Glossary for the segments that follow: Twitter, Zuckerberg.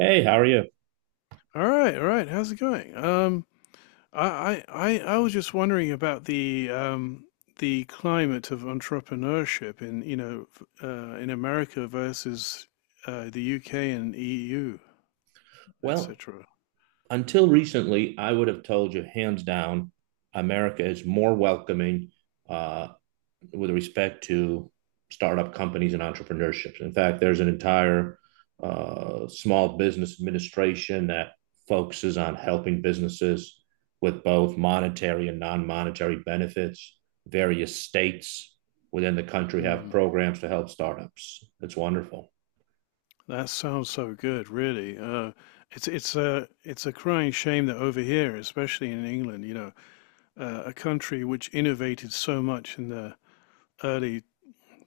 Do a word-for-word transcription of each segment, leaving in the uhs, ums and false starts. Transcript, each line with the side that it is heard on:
right: Hey, how are you?
left: All right, all right. How's it going? Um, I, I, I I was just wondering about the um, the climate of entrepreneurship in, you know, f- uh, in America versus uh, the U K and E U,
right: Well,
left: et cetera.
right: until recently, I would have told you hands down, America is more welcoming uh, with respect to startup companies and entrepreneurships. In fact, there's an entire uh, small business administration that focuses on helping businesses with both monetary and non-monetary benefits. Various states within the country have
left: Mm.
right: programs to help startups. It's wonderful.
left: That sounds so good, really. Uh, it's it's a it's a crying shame that over here, especially in England, you know, uh, a country which innovated so much in the early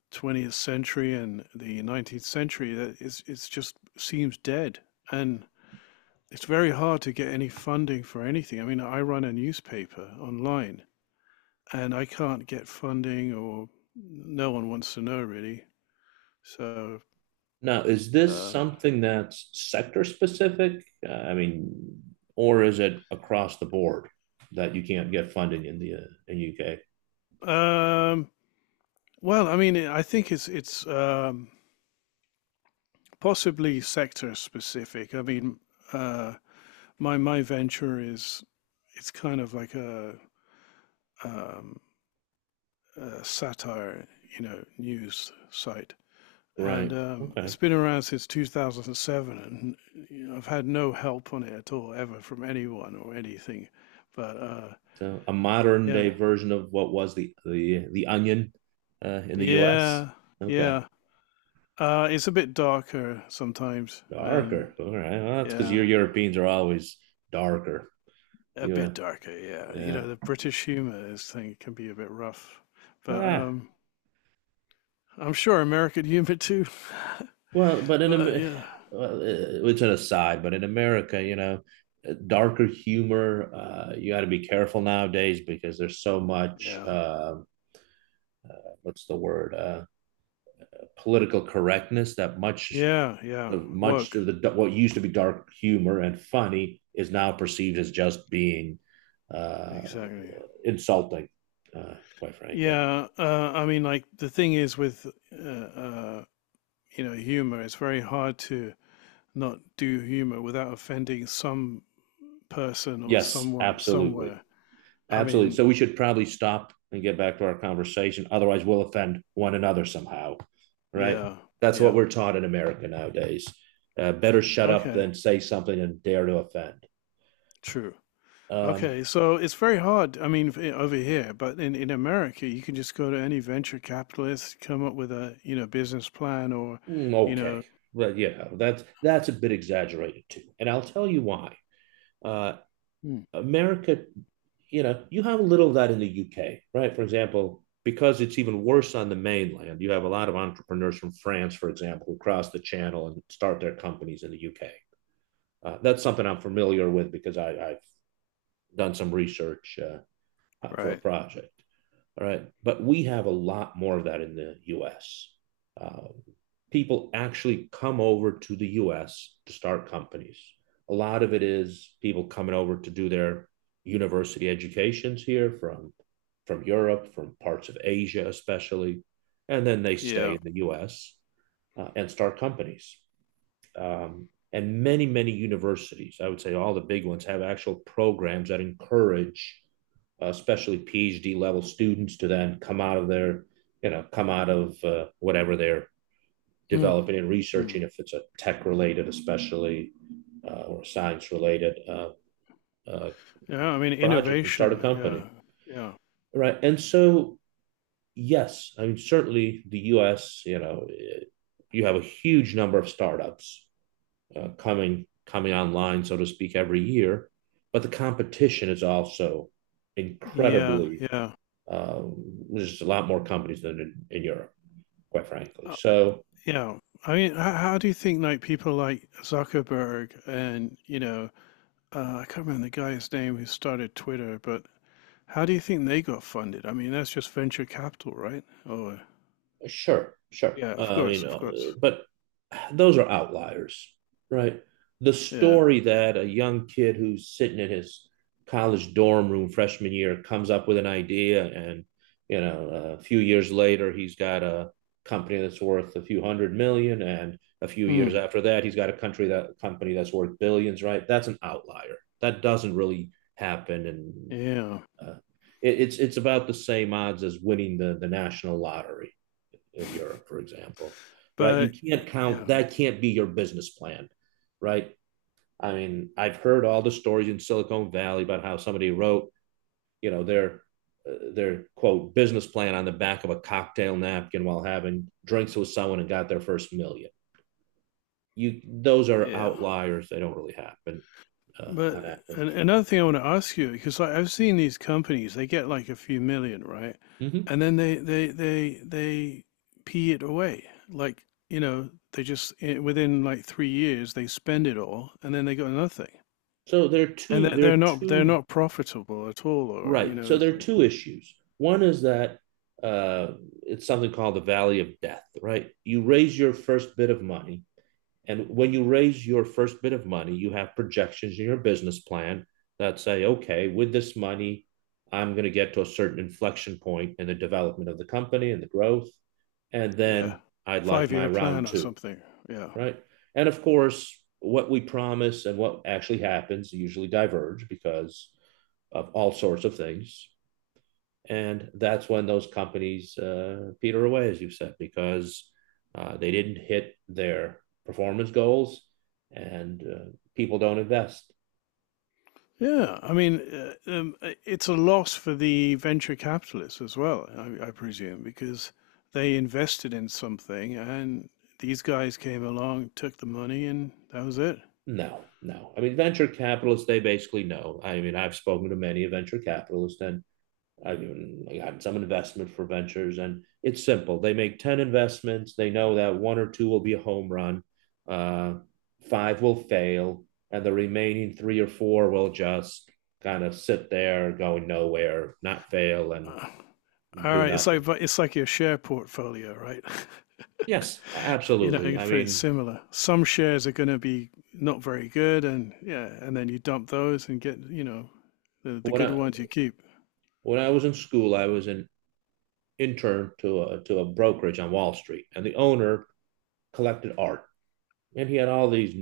left: twentieth century and the nineteenth century, that is, it's just seems dead, and it's very hard to get any funding for anything. I mean, I run a newspaper online, and I can't get funding, or no one wants to know, really. So,
right: Now, is this
left: uh,
right: something that's sector specific? Uh, I mean, or is it across the board that you can't get funding in the uh, in U K?
left: um, well, I mean, I think it's it's um, possibly sector specific. I mean, uh, my my venture is, it's kind of like a um, uh, satire, you know, news site. And
right: Right.
left: um,
right: Okay.
left: it's been around since two thousand seven, and you know, I've had no help on it at all, ever, from anyone or anything. But uh,
right: So a modern
left: yeah,
right: day version of what was the the the onion uh, in the U S.
left: yeah,
right: Okay.
left: yeah. Uh, it's a bit darker sometimes, and,
right: Darker. All right. Well, that's because
left: yeah,
right: your Europeans are always darker.
left: a
right: You
left: bit
right: were,
left: darker. Yeah, you
right: yeah.
left: know, the British humor is thing can be a bit rough, but
right: Ah,
left: um, I'm sure American humor too.
right: well, but in
left: But
right: Am-
left: yeah,
right: well, uh, it's an aside, but in America, you know, uh, darker humor, uh, you got to be careful nowadays because there's so much,
left: yeah,
right: uh, what's the word, uh, political correctness that much
left: yeah, yeah.
right: of much
left: Woke.
right: of the what used to be dark humor and funny is now perceived as just being uh,
left: Exactly.
right: insulting, uh, quite frankly.
left: Yeah, uh, I mean, like, the thing is with uh, uh, you know humor, it's very hard to not do humor without offending some person or
right: Yes,
left: someone
right: absolutely.
left: somewhere. I
right: Absolutely.
left: mean,
right: So we should probably stop and get back to our conversation. Otherwise, we'll offend one another somehow. Right?
left: yeah,
right: That's what
left: yeah.
right: we're taught in America nowadays. Uh, better shut up
left: Okay,
right: than say something and dare to offend.
left: true.
right: Um,
left: Okay, so it's very hard. I mean, f- over here, but in in America, you can just go to any venture capitalist, come up with a you know business plan, or
right: mm,
left: you
right: okay.
left: know.
right: Well, yeah, that's that's a bit exaggerated too. And I'll tell you why. Uh,
left: Mm.
right: America, you know, you have a little of that in the U K, right? For example, because it's even worse on the mainland, you have a lot of entrepreneurs from France, for example, who cross the channel and start their companies in the U K. Uh, that's something I'm familiar with because I have done some research uh, for a
left: Right.
right: project. All right. But we have a lot more of that in the U S. Uh, People actually come over to the U S to start companies. A lot of it is people coming over to do their university educations here from, from Europe, from parts of Asia, especially. And then they stay
left: Yeah.
right: in the U S uh, and start companies, um, and many many universities, I would say all the big ones, have actual programs that encourage uh, especially PhD level students to then come out of their, you know, come out of uh, whatever they're
left: Mm.
right: developing and
left: Mm.
right: researching, if it's a tech related especially uh, or science related uh, uh,
left: Yeah, I mean,
right: project, and start a
left: innovation.
right: company,
left: Yeah, yeah,
right: right? And so yes, I mean certainly the US, you know, eh, you have a huge number of startups uh, coming coming online, so to speak, every year. But the competition is also
left: yeah,
right: incredibly
left: yeah,
right: um, there's a lot more companies than in, in Europe, quite frankly.
left: uh,
right: So
left: yeah. I mean, how, how do you think, like, people like Zuckerberg and, you know uh, I can't remember the guy's name who started Twitter, but how do you think they got funded? I mean, that's just venture capital, right? Oh,
right: sure, sure.
left: yeah, of
right: I mean,
left: course, of
right: uh,
left: course.
right: but those are outliers, right? The
left: Yeah.
right: story that a young kid who's sitting in his college dorm room freshman year comes up with an idea, and you know, a few years later, he's got a company that's worth a few hundred million, and a few years
left: Mm,
right: after that, he's got a country that company that's worth billions, right? That's an outlier. That doesn't really happen, and
left: yeah.
right: uh, it, it's it's about the same odds as winning the the national lottery in Europe, for example, right? You
left: But uh,
right: can't count
left: yeah,
right: that can't be your business plan, right? I mean, I've heard all the stories in Silicon Valley about how somebody wrote, you know, their uh, their quote business plan on the back of a cocktail napkin while having drinks with someone and got their first million. You those are
left: yeah.
right: outliers; they don't really happen uh, on
left: But an-
right: average.
left: another thing I want to ask you, because, like, I've seen these companies, they get like a few million, right?
right: Mm-hmm.
left: And then they they they they pee it away. Like, you know, they just i- within like three years they spend it all, and then they got nothing.
right: So there are
left: And
right: two
left: they're,
right: there
left: they're
right: are
left: not they're
right: two,
left: not profitable at all, or, you
right: right?
left: know,
right: So
left: it's
right: there are
left: like,
right: two issues. One is that uh, it's something called the valley of death, right? You raise your first bit of money. And when you raise your first bit of money, you have projections in your business plan that say, okay, with this money, I'm going to get to a certain inflection point in the development of the company and the growth. And
left: yeah,
right: then I'd like
left: five
right: my
left: year
right: round
left: plan or
right: two,
left: something. Yeah.
right: right? And of course, what we promise and what actually happens usually diverge because of all sorts of things, and that's when those companies uh, peter away, as you have said, because uh, they didn't hit their performance goals, and uh, people don't invest.
left: Yeah, I mean, uh, um, uh, it's a loss for the venture capitalists as well, I, I presume, because they invested in something, and these guys came along, took the money, and that was it.
right: No, no. I mean, venture capitalists, they basically know. I mean, I've spoken to many venture capitalists, and I got some investment for ventures, and it's simple. They make ten investments. They know that one or two will be a home run, uh, five will fail, and the remaining three or four will just kind of sit there going nowhere, not fail, and
left: Uh, all
right: do
left: right, it's
right: nothing.
left: like it's like your share portfolio, right?
right: Yes,
left: you know,
right: absolutely. I
left: it's pretty
right: mean,
left: similar. Some shares are going to be not very good, and, yeah, and then you dump those and get you know the the
right: when
left: good
right: I
left: ones you keep.
right: when I was in school, I was an intern to a to a brokerage on Wall Street, and the owner collected art, and he had all these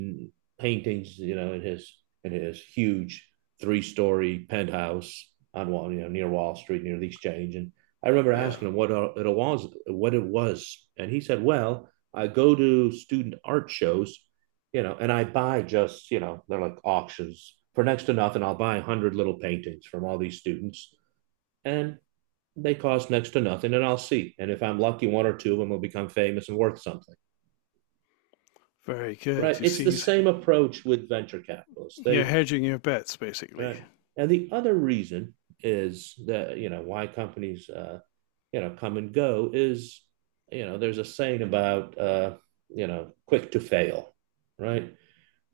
right: paintings, you know, in his, in his huge three story penthouse on Wall, you know, near Wall Street, near the Exchange. And I remember
left: Yeah.
right: asking him what uh, it was, what it was, and he said, "Well, I go to student art shows, you know, and I buy just, you know, they're like auctions for next to nothing. I'll buy a hundred little paintings from all these students, and they cost next to nothing, and I'll see. And if I'm lucky, one or two of them will become famous and worth something."
left: Very
right: Right.
left: good. You
right: It's
left: see,
right: the
left: he's-
right: same approach with venture capitalists.
left: you're
right: They
left: hedging your bets, basically.
right: right. And the other reason is that, you know, why companies uh, you know come and go is, you know, there's a saying about uh, you know, quick to fail, right?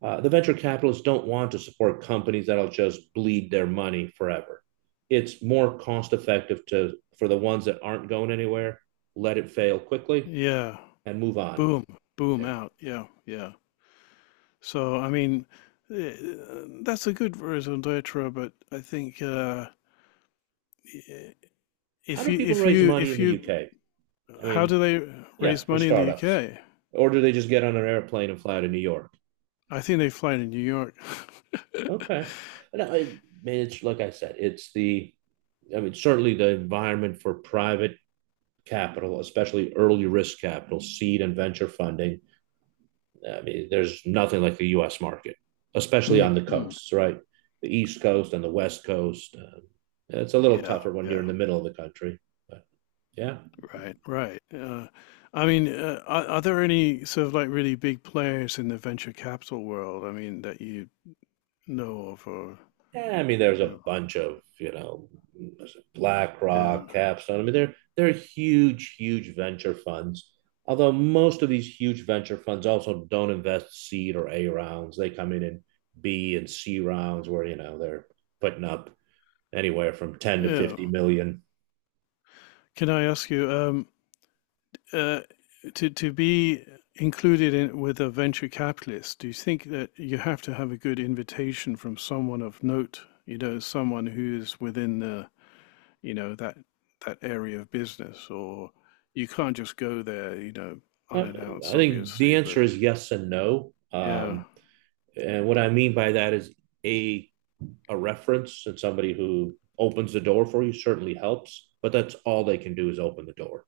right: Uh, the venture capitalists don't want to support companies that'll just bleed their money forever. It's more cost effective to, for the ones that aren't going anywhere, let it fail quickly
left: Yeah.
right: and move on.
left: Boom. Boom
right: Yeah.
left: out. Yeah. Yeah. So, I mean, eh, that's a good raison d'etre, but I think, uh, eh,
right: How
left: if
right: do
left: you,
right: people
left: if
right: raise
left: you,
right: money in
left: if
right: the
left: you,
right: U K? I
left: how
right: mean,
left: do they
right: yeah,
left: raise
right: for
left: money in the
right: startups.
left: U K?
right: Or do they just get on an airplane and fly to New York?
left: I think they fly to New York.
right: Okay. No, I mean, it's like I said, it's the, I mean, certainly the environment for private capital, especially early risk capital, seed and venture funding. I mean, there's nothing like the U S market, especially
left: Mm,
right: on the
left: mm.
right: coasts, right? The East Coast and the West Coast. Uh, it's a little
left: Yeah.
right: tougher when you're
left: Yeah.
right: in the middle of the country. But yeah,
left: Right. Right. Uh, I mean, uh, are, are there any sort of, like, really big players in the venture capital world? I mean, that you know of, or
right: yeah, I mean, there's a
left: yeah,
right: bunch of, you know,
left: yeah,
right: BlackRock, Capstone. I mean, they're they're huge, huge venture funds. Although most of these huge venture funds also don't invest seed or A rounds, they come in in B and C rounds where you know they're putting up anywhere from ten to
left: yeah.
right: fifty million.
left: Can I ask you, um, uh, to to be included in with a venture capitalist? Do you think that you have to have a good invitation from someone of note? You know, someone who is within the, you know that that area of business, or you can't just go there, you know,
right: I I
left: unannounced,
right: think the
left: obviously.
right: answer
left: But
right: is yes and no.
left: yeah,
right: Um, and what I mean by that is a a reference and somebody who opens the door for you certainly helps, but that's all they can do is open the door.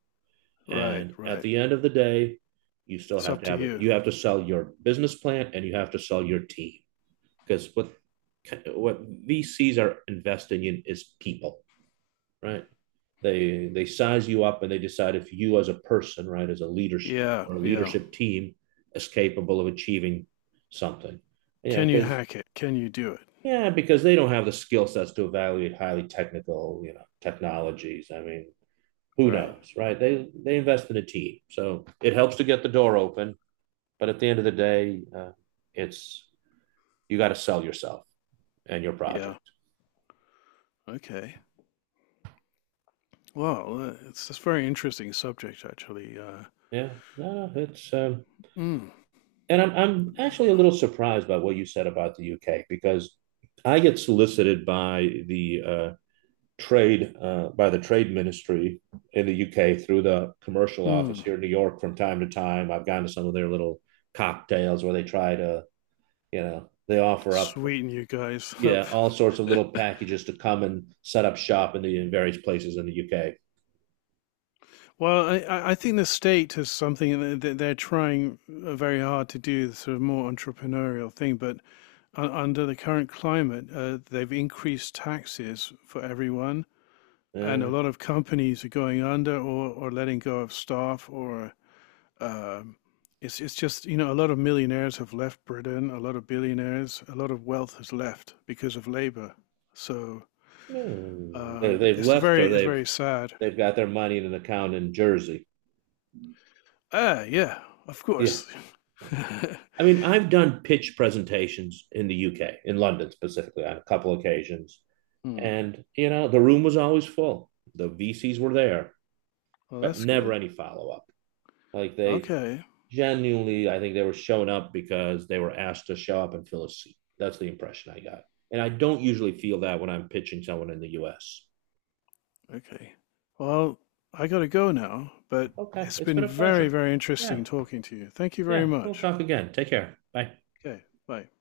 left: right,
right: And at
left: right.
right: the end of the day, you still
left: It's
right: have
left: up
right: to
left: to
right: have it.
left: you.
right: You have to sell your business plan and you have to sell your team, because what what V Cs are investing in is people, right? They they size you up and they decide if you as a person, right, as a leadership
left: Yeah,
right: or a
left: yeah.
right: leadership team is capable of achieving something. Yeah,
left: Can you
right: because
left: hack it? Can you do it?
right: yeah, because they don't have the skill sets to evaluate highly technical, you know, technologies. I mean, who
left: Right.
right: knows, right? They they invest in a team, so it helps to get the door open. But at the end of the day, uh, it's you got to sell yourself and your
left: Yeah.
right: project.
left: Okay. Well, uh, it's this very interesting subject, actually. Uh,
right: Yeah, no, no, it's um,
left: mm,
right: and I'm I'm actually a
left: uh,
right: little surprised by what you said about the U K, because I get solicited by the uh, trade uh, by the trade ministry in the U K through the commercial office
left: mm,
right: here in New York from time to time. I've gone to some of their little cocktails where they try to, you know, they offer up,
left: Sweeten you guys up.
right: yeah, all sorts of little packages to come and set up shop in the, in various places in the U K.
left: Well, I, I I think the state is something that they're trying, uh, very hard to do, the sort of more entrepreneurial thing. But un- under the current climate, uh, they've increased taxes for everyone, and a
right: Uh,
left: lot of companies are going under, or, or letting go of staff, or... Um, it's it's just you know a lot of millionaires have left Britain, a lot of billionaires, a lot of wealth has left because of labor. So
right: hmm. They-
left: um,
right: they've
left: it's a
right: left or
left: very it's
right: they've
left: very sad.
right: they've got their money in an account in Jersey.
left: Ah, yeah, of
right: Yeah,
left: course.
right: I mean, I've done pitch presentations in the U K, in London specifically, on a couple occasions.
left: Hmm.
right: And, you know, the room was always full. The V Cs were there,
left: Well,
right: but
left: that's
right: never
left: good.
right: any follow up. Like they
left: Okay,
right: genuinely, I think they were showing up because they were asked to show up and fill a seat. That's the impression I got. And I don't usually feel that when I'm pitching someone in the U S.
left: okay. Well, I gotta go now, but
right: Okay,
left: it's
right: it's been
left: been
right: a
left: very,
right: pleasure.
left: very
right: Yeah,
left: interesting talking to you. Thank you very
right: yeah, we'll
left: much.
right: talk again. Take care. Bye.
left: Okay, bye.